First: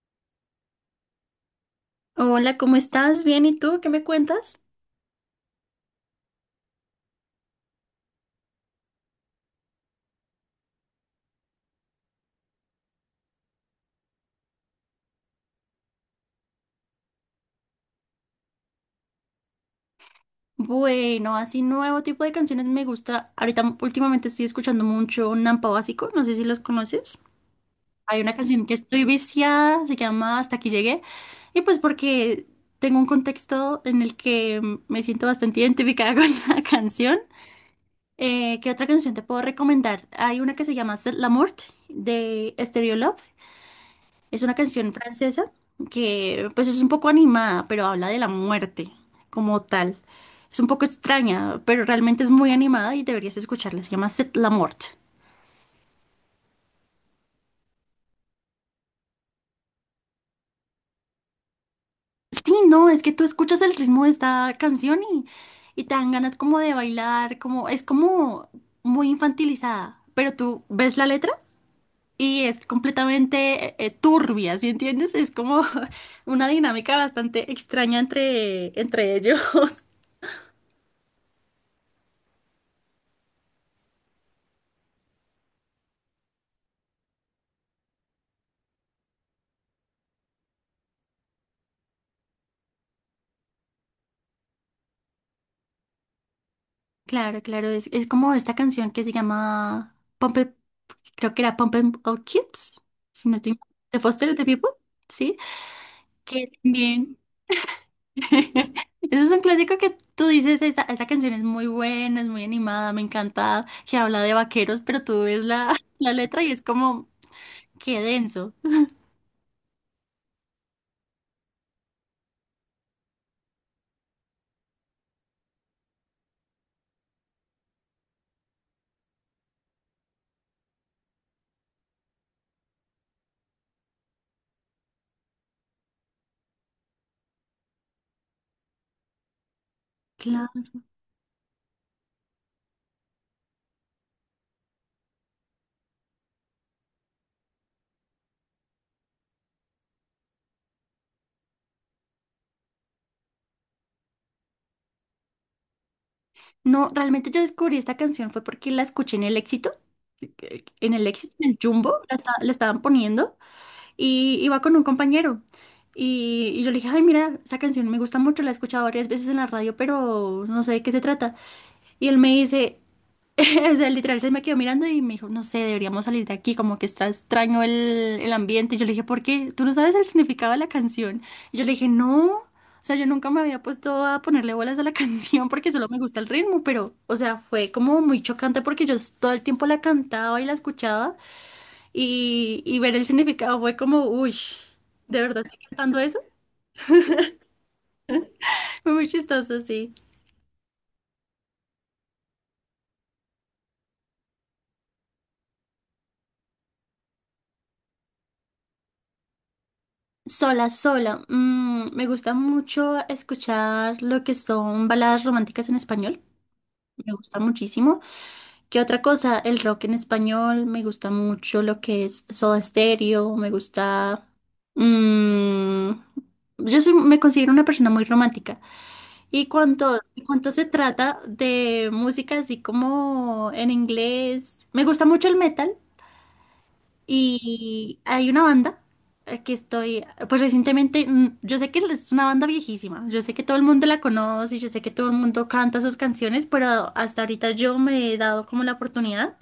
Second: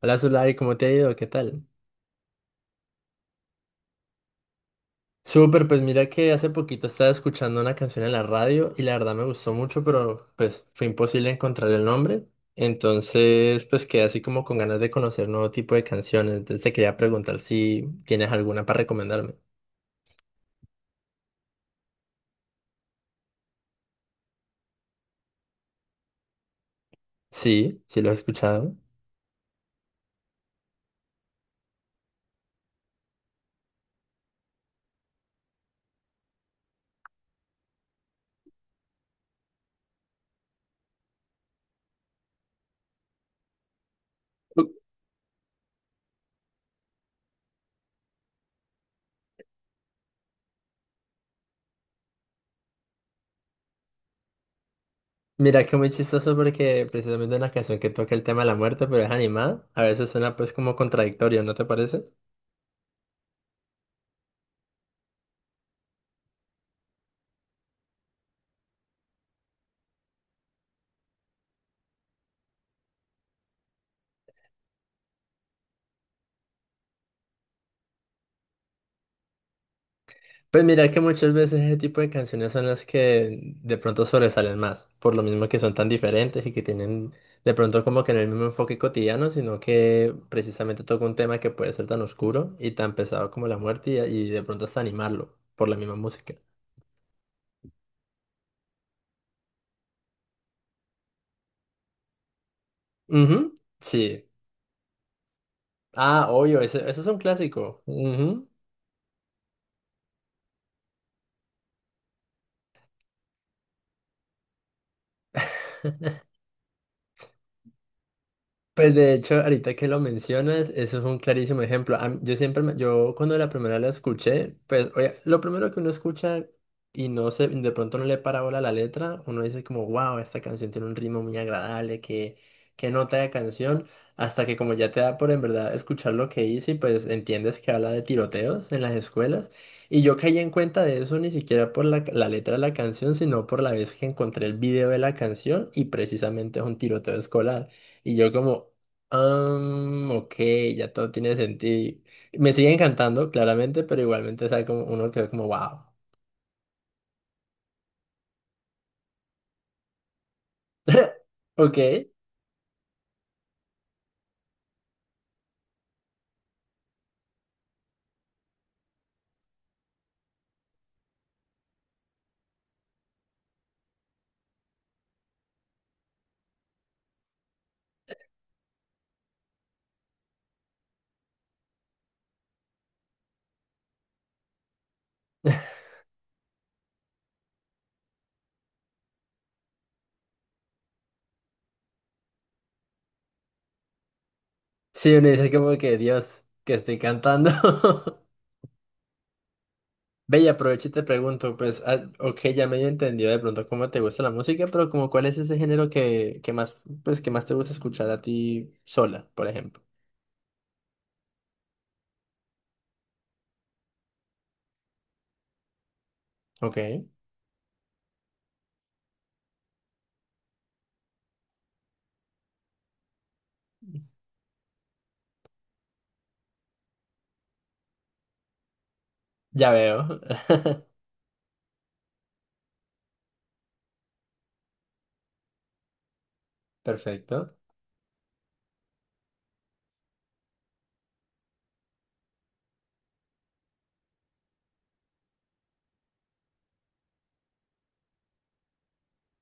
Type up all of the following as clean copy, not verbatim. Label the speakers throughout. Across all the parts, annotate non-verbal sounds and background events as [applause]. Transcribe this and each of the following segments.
Speaker 1: Hola Zulay, ¿cómo te ha ido? ¿Qué tal?
Speaker 2: Hola, ¿cómo estás? Bien, ¿y tú? ¿Qué me cuentas?
Speaker 1: Súper, pues mira que hace poquito estaba escuchando una canción en la radio y la verdad me gustó mucho, pero pues fue imposible encontrar el nombre. Entonces, pues quedé así como con ganas de conocer nuevo tipo de canciones. Entonces te quería preguntar si tienes alguna para recomendarme.
Speaker 2: Bueno, así nuevo tipo de canciones me gusta. Ahorita últimamente estoy escuchando mucho Nampa Básico, no sé si los conoces.
Speaker 1: Sí, sí lo he
Speaker 2: Hay una canción que
Speaker 1: escuchado.
Speaker 2: estoy viciada, se llama Hasta aquí llegué. Y pues porque tengo un contexto en el que me siento bastante identificada [laughs] con la canción. ¿Qué otra canción te puedo recomendar? Hay una que se llama C'est la mort de Stereo Love. Es una canción francesa que pues es un poco animada, pero habla de la muerte como tal. Es un poco extraña, pero realmente es muy animada y deberías escucharla. Se llama C'est la mort.
Speaker 1: Mira que muy chistoso porque precisamente una canción que toca el tema de la muerte, pero es animada. A veces suena pues como contradictorio, ¿no te parece?
Speaker 2: Sí, no, es que tú escuchas el ritmo de esta canción y te dan ganas como de bailar, como es como muy infantilizada, pero tú ves la letra y es completamente turbia, ¿sí entiendes? Es como [laughs] una dinámica bastante extraña entre ellos. [laughs]
Speaker 1: Pues mira que muchas veces ese tipo de canciones son las que de pronto sobresalen más, por lo mismo que son tan diferentes y que tienen de pronto como que no el mismo enfoque cotidiano, sino que precisamente toca un tema que puede ser tan oscuro y tan pesado como la muerte y de pronto hasta animarlo por la misma música.
Speaker 2: Claro, claro, es como esta canción que se llama Pump creo que era Pump It Up Kids, si no estoy
Speaker 1: Ujú,
Speaker 2: mal, de
Speaker 1: sí.
Speaker 2: Foster the People, ¿sí?
Speaker 1: Ah,
Speaker 2: Que
Speaker 1: obvio, ese, eso es
Speaker 2: también,
Speaker 1: un clásico. Ujú.
Speaker 2: [laughs] eso es un clásico que tú dices, esa canción es muy buena, es muy animada, me encanta, que habla de vaqueros, pero tú ves la, [laughs] la letra y es como, qué denso.
Speaker 1: Pues de hecho, ahorita que lo mencionas, eso es un clarísimo ejemplo. A mí- Yo siempre, me- yo cuando la primera la escuché, pues oye, lo primero que uno escucha y no se, de pronto no le para bola la letra, uno dice como, wow, esta canción tiene un ritmo muy agradable, que qué nota de canción, hasta que como ya te da por en verdad escuchar lo que dice y pues entiendes que habla de tiroteos en las escuelas. Y yo caí en
Speaker 2: Claro.
Speaker 1: cuenta de eso ni siquiera por la, la letra de la canción, sino por la vez que encontré el video de la canción y precisamente es un tiroteo escolar. Y yo como, ok, ya todo tiene sentido. Me sigue encantando, claramente, pero igualmente, o sea, como uno quedó como, wow.
Speaker 2: No, realmente yo descubrí esta canción fue porque la escuché en el Éxito, en el
Speaker 1: [laughs]
Speaker 2: Éxito, en el Jumbo,
Speaker 1: Ok.
Speaker 2: la estaban poniendo. Y iba con un compañero. Y yo le dije, ay, mira, esa canción me gusta mucho, la he escuchado varias veces en la radio, pero no sé de qué se trata. Y él me dice, [laughs] o sea, literal se me quedó mirando y me dijo, no sé, deberíamos salir de aquí, como que está extraño el ambiente. Y yo le dije, ¿por qué? ¿Tú no sabes el significado de la canción? Y yo le dije, no. O sea, yo nunca me había puesto a ponerle bolas a la [laughs] canción porque solo me gusta el ritmo, pero, o sea, fue como muy chocante porque yo todo el tiempo la cantaba y la escuchaba y ver el significado fue como, uy,
Speaker 1: Sí,
Speaker 2: ¿de
Speaker 1: uno
Speaker 2: verdad
Speaker 1: dice
Speaker 2: estoy
Speaker 1: como que,
Speaker 2: cantando eso? [laughs]
Speaker 1: Dios, que estoy cantando. [laughs]
Speaker 2: Fue muy chistoso, sí.
Speaker 1: Ve y aprovecho y te pregunto, pues, ah, ok, ya medio entendido de pronto cómo te gusta la música, pero como cuál es ese género que más, pues, que más te gusta escuchar a ti sola, por ejemplo.
Speaker 2: Sola, sola. Me gusta mucho escuchar lo que son baladas románticas en español.
Speaker 1: Ok,
Speaker 2: Me gusta muchísimo. ¿Qué otra cosa? El rock en español. Me gusta mucho lo que es Soda Stereo. Me gusta... mm, yo soy, me considero una persona muy romántica. Y
Speaker 1: ya veo.
Speaker 2: cuanto, y cuanto se
Speaker 1: [laughs]
Speaker 2: trata de música así como en inglés, me gusta mucho el metal
Speaker 1: Perfecto.
Speaker 2: y hay una banda que estoy, pues recientemente, yo sé que es una banda viejísima, yo sé que todo el mundo la conoce, yo sé que todo el mundo canta sus canciones, pero hasta ahorita yo me he dado como la oportunidad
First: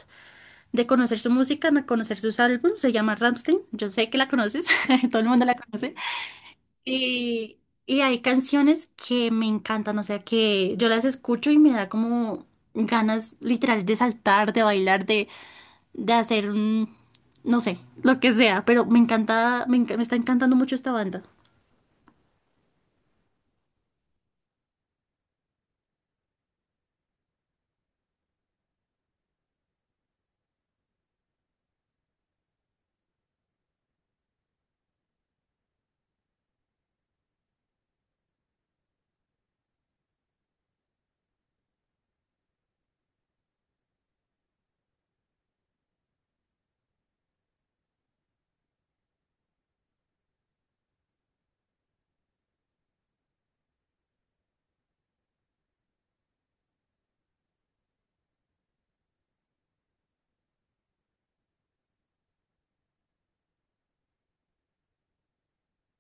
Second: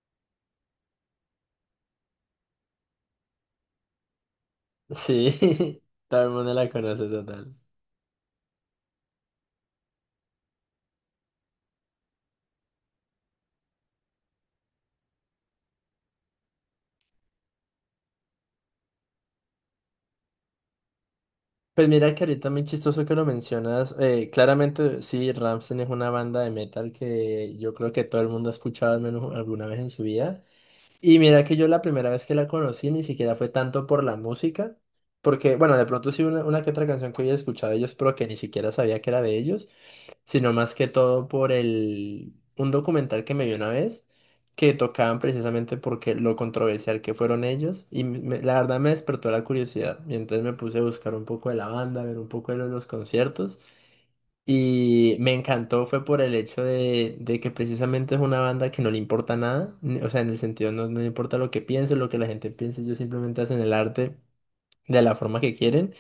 Speaker 2: de conocer su música, de conocer sus álbumes, se llama Rammstein, yo sé que la conoces, [laughs] todo el mundo la
Speaker 1: Sí,
Speaker 2: conoce.
Speaker 1: [laughs] todo el mundo la conoce total.
Speaker 2: Y, y hay canciones que me encantan, o sea, que yo las escucho y me da como ganas literal de saltar, de bailar, de hacer un, no sé, lo que sea, pero me encanta, me está encantando mucho esta banda.
Speaker 1: Pues mira que ahorita muy chistoso que lo mencionas. Claramente, sí, Rammstein es una banda de metal que yo creo que todo el mundo ha escuchado al menos alguna vez en su vida. Y mira que yo la primera vez que la conocí ni siquiera fue tanto por la música, porque, bueno, de pronto sí una que otra canción que había escuchado de ellos, pero que ni siquiera sabía que era de ellos sino más que todo por el un documental que me vi una vez que tocaban precisamente porque lo controversial que fueron ellos y me- la verdad me despertó la curiosidad y entonces me puse a buscar un poco de la banda, ver un poco de lo- de los conciertos y me encantó fue por el hecho de que precisamente es una banda que no le importa nada, ni- o sea, en el sentido no, no le importa lo que piense, lo que la gente piense, ellos simplemente hacen el arte de la forma que quieren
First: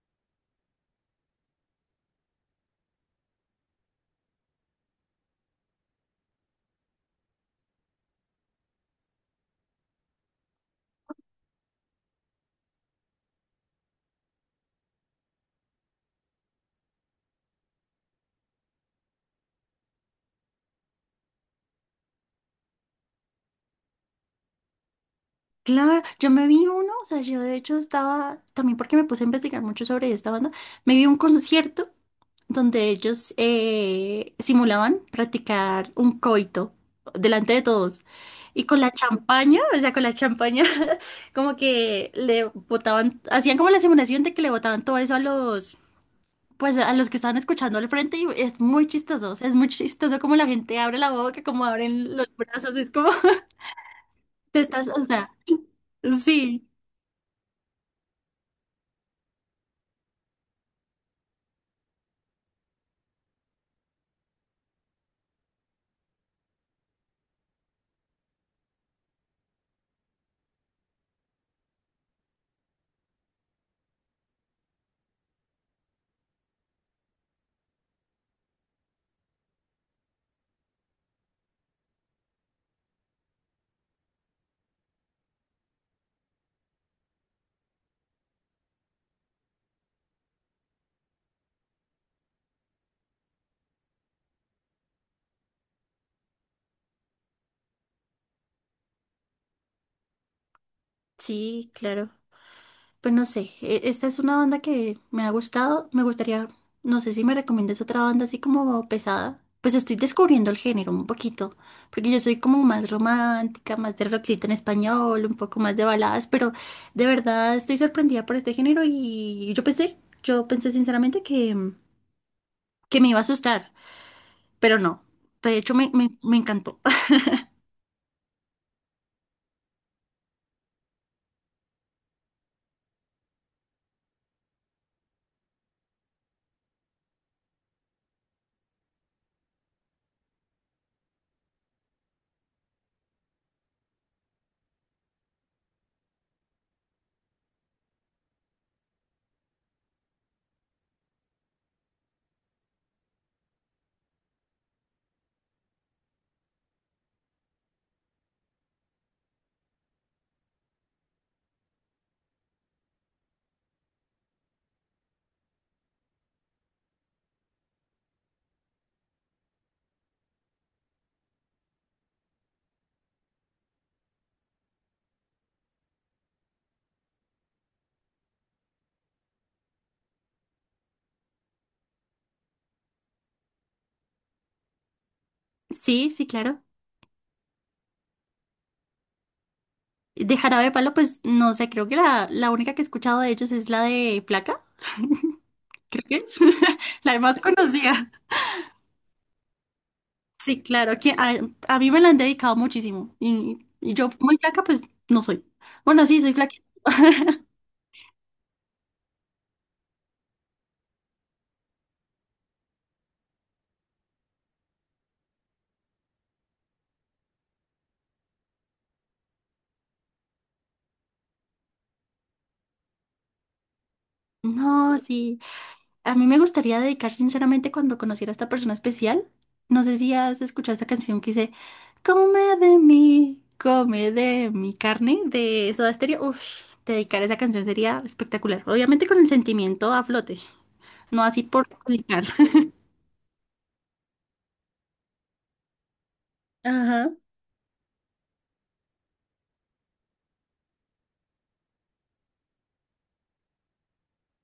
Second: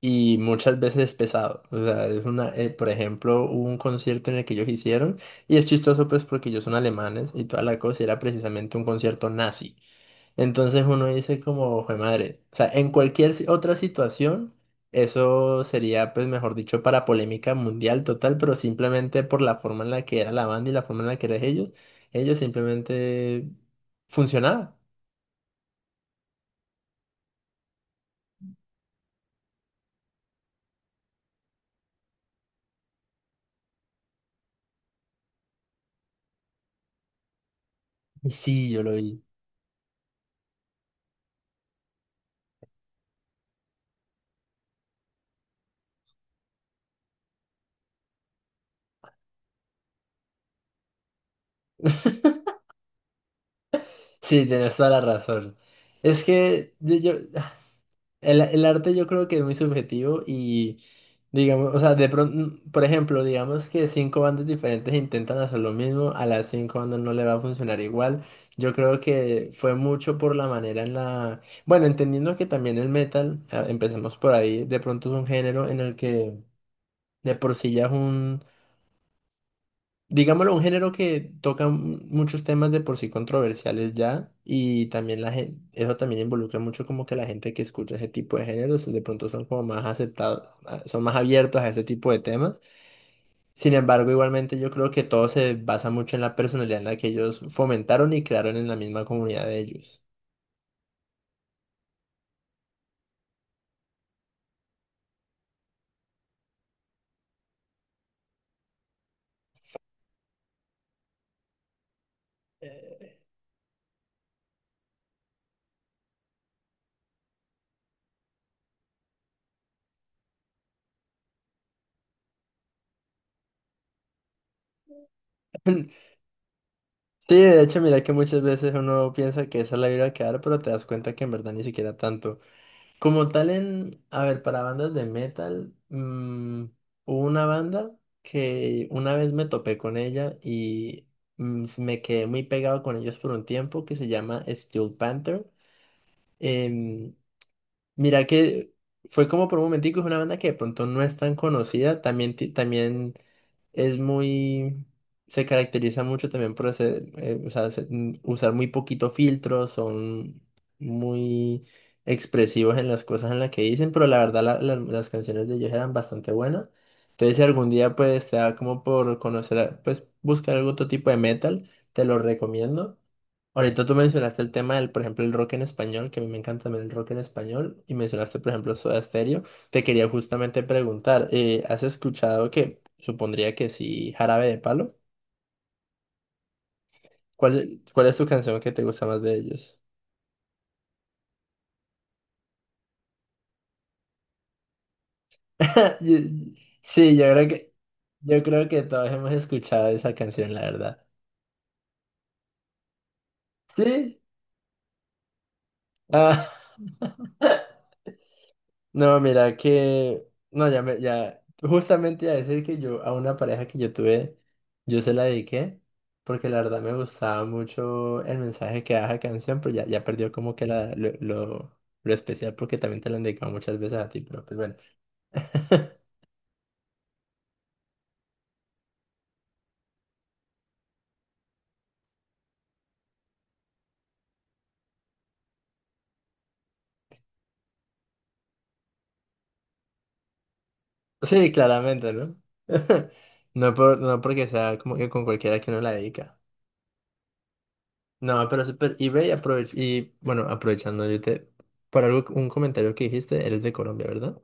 Speaker 1: y muchas veces pesado. O sea, es una, por ejemplo, hubo un concierto en el que ellos hicieron y es chistoso pues porque ellos son alemanes y toda la cosa y era precisamente un concierto nazi. Entonces uno dice como, fue madre, o sea, en cualquier si- otra situación, eso sería pues mejor dicho para polémica mundial total, pero simplemente por la forma en la que era la banda y la forma en la que eran ellos, ellos simplemente funcionaba.
Speaker 2: Claro, yo me vi uno, o sea, yo de hecho estaba, también porque me puse a investigar mucho sobre esta banda, me vi un concierto donde ellos simulaban practicar un coito delante de todos. Y
Speaker 1: Sí,
Speaker 2: con
Speaker 1: yo
Speaker 2: la
Speaker 1: lo vi.
Speaker 2: champaña, o sea, con la champaña, [laughs] como que le botaban, hacían como la simulación de que le botaban todo eso a los, pues a los que estaban escuchando al frente y es muy chistoso, o sea, es muy chistoso como la gente abre la boca, como abren los brazos, es como, [laughs]
Speaker 1: Sí,
Speaker 2: te
Speaker 1: tienes
Speaker 2: estás,
Speaker 1: toda la
Speaker 2: o sea,
Speaker 1: razón. Es
Speaker 2: sí,
Speaker 1: que yo- el arte yo creo que es muy subjetivo y, digamos, o sea, de pronto, por ejemplo, digamos que cinco bandas diferentes intentan hacer lo mismo, a las cinco bandas no le va a funcionar igual. Yo creo que fue mucho por la manera en la... Bueno, entendiendo que también el metal, ah, empecemos por ahí, de pronto es un género en el que de por sí ya es un... Digámoslo, un género que toca mu- muchos temas de por sí controversiales ya y también la gente, eso también involucra mucho como que la gente que escucha ese tipo de géneros de pronto son como más aceptados, ah, son más abiertos a ese tipo de temas. Sin embargo, igualmente yo creo que todo se basa mucho en la personalidad en la que ellos fomentaron y crearon en la misma comunidad de ellos.
Speaker 2: sí, claro. Pues no sé, esta es una banda que me ha gustado. Me gustaría, no sé si me recomiendas otra banda así como pesada. Pues estoy descubriendo el género un poquito, porque yo soy como más
Speaker 1: Eh,
Speaker 2: romántica, más de rockcito en español, un poco más de baladas, pero de verdad estoy sorprendida por este género y yo pensé sinceramente que me iba a asustar, pero no. De hecho,
Speaker 1: [laughs]
Speaker 2: me encantó. [laughs]
Speaker 1: sí, de hecho, mira que muchas veces uno piensa que esa es la vida que dar, pero te das cuenta que en verdad ni siquiera tanto. Como tal en, a ver, para bandas de metal, hubo una banda que una vez me topé con ella y s- me quedé muy pegado con ellos por un tiempo que se llama Steel Panther. Em, Mira que fue como por un momentico, es una banda que de pronto no es tan conocida, también, ti- también es muy, se caracteriza mucho también por hacer, o sea, se- usar muy poquito filtro, son muy expresivos en las cosas en las que dicen, pero la verdad la- la- las canciones de ellos eran bastante buenas. Entonces si algún día pues te da como por conocer, a- pues buscar algún otro tipo de metal, te lo recomiendo. Ahorita tú mencionaste el tema del, por ejemplo, el rock en español, que a mí me encanta también el rock en español, y mencionaste, por ejemplo, Soda Stereo. Te quería justamente preguntar, ¿has escuchado que, supondría que sí, Jarabe de Palo?
Speaker 2: Sí, sí, claro.
Speaker 1: ¿Cuál, cuál es tu canción que te gusta más de ellos?
Speaker 2: De Jarabe de Palo, pues no sé, creo que la única que he escuchado de ellos es la de Placa. [laughs]
Speaker 1: [laughs] Yo-
Speaker 2: ¿Crees? [laughs]
Speaker 1: Sí,
Speaker 2: La más conocida.
Speaker 1: yo creo que todos hemos escuchado esa canción, la
Speaker 2: Sí, claro,
Speaker 1: verdad.
Speaker 2: a mí me la han dedicado muchísimo. Y yo
Speaker 1: ¿Sí?
Speaker 2: muy flaca, pues no soy. Bueno, sí, soy
Speaker 1: Ah.
Speaker 2: flaca. [laughs]
Speaker 1: [laughs] No, mira que, no, ya me, ya, justamente iba a decir que yo, a una pareja que yo tuve, yo se la dediqué, porque la verdad me gustaba mucho el mensaje que daba la canción, pero ya, ya perdió como que la, lo especial, porque también te lo han dedicado muchas veces a ti, pero pues bueno.
Speaker 2: No, sí. A
Speaker 1: [laughs]
Speaker 2: mí me gustaría dedicar sinceramente cuando conociera a esta persona especial. No sé si has escuchado esta canción que dice, come de mí, come de mi carne, de Soda Stereo. Uf, dedicar esa canción sería espectacular. Obviamente con el sentimiento a flote, no así
Speaker 1: Sí,
Speaker 2: por
Speaker 1: claramente,
Speaker 2: dedicar.
Speaker 1: ¿no?
Speaker 2: [laughs]
Speaker 1: [laughs] No por, no porque sea como que con cualquiera que uno la dedica.
Speaker 2: Ajá.
Speaker 1: No, pero súper, y ve y aprovech- y bueno, aprovechando, yo te, por algo, un comentario que dijiste, eres de Colombia, ¿verdad?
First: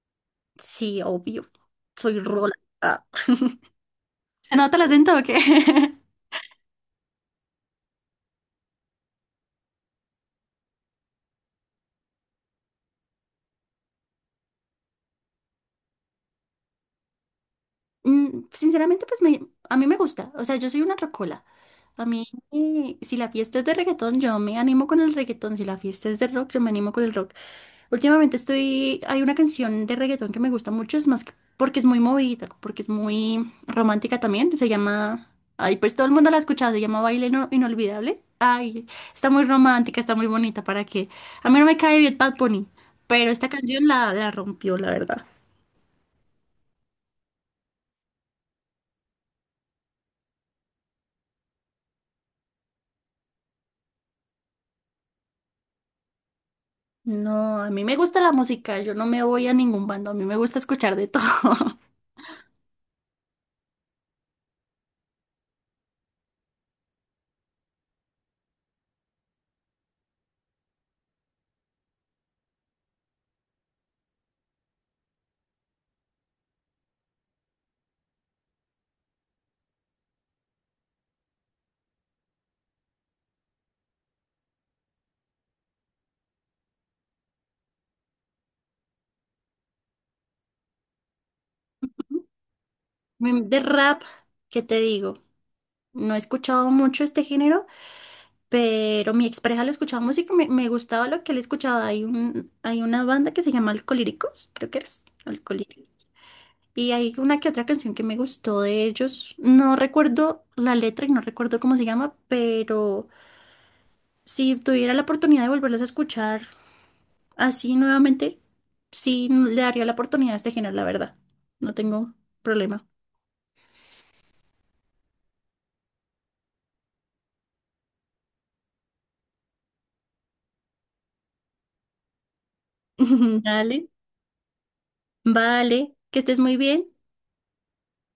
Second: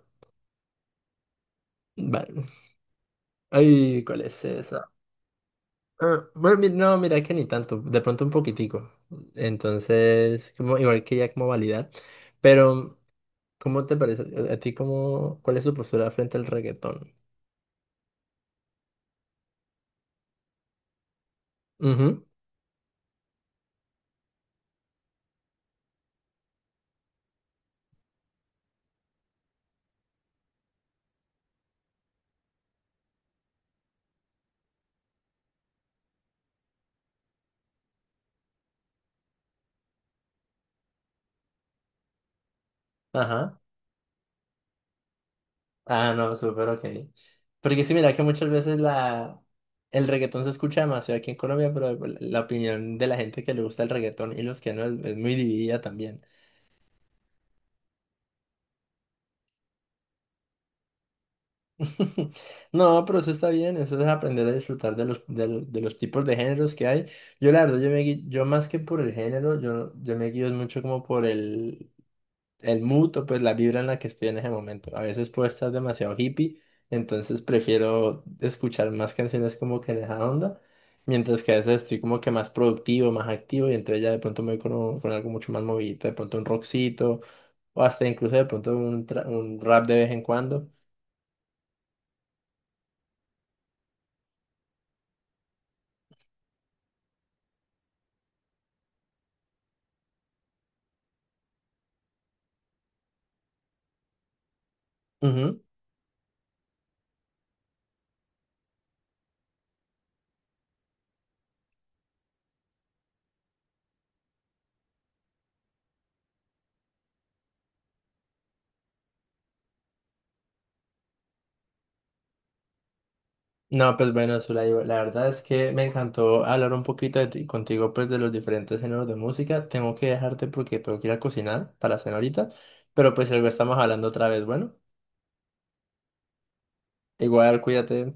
Speaker 2: Sí, obvio. Soy
Speaker 1: Vale.
Speaker 2: Rola. Ah. [laughs]
Speaker 1: Ay, ¿cuál es
Speaker 2: ¿Se nota el
Speaker 1: esa?
Speaker 2: acento o qué? [laughs]
Speaker 1: Ah, bueno, mi- no, mira que ni tanto, de pronto un poquitico. Entonces, como, igual que ya como validar. Pero, ¿cómo te parece? ¿A ti cómo, cuál es tu postura frente al reggaetón?
Speaker 2: Sinceramente, pues a mí me gusta. O sea, yo soy una rocola. A
Speaker 1: Ujú,
Speaker 2: mí, si la fiesta es de reggaetón, yo me animo con el reggaetón. Si la fiesta es de rock, yo me animo con el rock. Últimamente estoy, hay una canción de reggaetón que me gusta mucho, es más que porque es muy movida, porque es muy romántica también, se llama, ay, pues todo el mundo la ha escuchado, se llama Baile Inolvidable. Ay, está muy romántica, está muy bonita, ¿para qué? A mí no me cae bien Bad Bunny, pero esta
Speaker 1: ajá.
Speaker 2: canción la rompió, la verdad.
Speaker 1: Ah, no, súper ok. Porque sí, mira que muchas veces la, el reggaetón se escucha demasiado aquí en Colombia, pero la opinión de la gente que le gusta el reggaetón y los que no es, es muy dividida también.
Speaker 2: No, a mí me gusta la música, yo no me voy a ningún bando, a mí me gusta escuchar de todo. [laughs]
Speaker 1: [laughs] No, pero eso está bien, eso es aprender a disfrutar de los, de, lo- de los tipos de géneros que hay. Yo la verdad, yo, me, gui- yo más que por el género, yo me guío mucho como por el mood o pues la vibra en la que estoy en ese momento. A veces puedo estar demasiado hippie, entonces prefiero escuchar más canciones como que en esa onda, mientras que a veces estoy como que más productivo, más activo y entonces ya de pronto me voy con, un- con algo mucho más movidito, de pronto un rockcito o hasta incluso de pronto un, tra- un rap de vez en cuando.
Speaker 2: De rap, ¿qué te digo? No he escuchado mucho este género, pero mi expareja le escuchaba música, me gustaba lo que él escuchaba. Hay una banda que se llama Alcolíricos, creo que eres, Alcolíricos. Y hay una que otra canción que me gustó de ellos. No recuerdo la letra y no recuerdo cómo se llama, pero si tuviera la oportunidad de volverlos a escuchar así nuevamente, sí le daría la oportunidad a este género, la verdad. No tengo problema.
Speaker 1: No, pues bueno, Zulay, la verdad es que me encantó hablar un poquito de ti- contigo, pues de los diferentes géneros de música. Tengo que dejarte porque tengo que ir a cocinar para cenar ahorita,
Speaker 2: [laughs]
Speaker 1: pero pues
Speaker 2: Ujú.
Speaker 1: luego estamos
Speaker 2: Dale.
Speaker 1: hablando otra vez. Bueno,
Speaker 2: Vale, que estés muy bien.
Speaker 1: igual cuídate.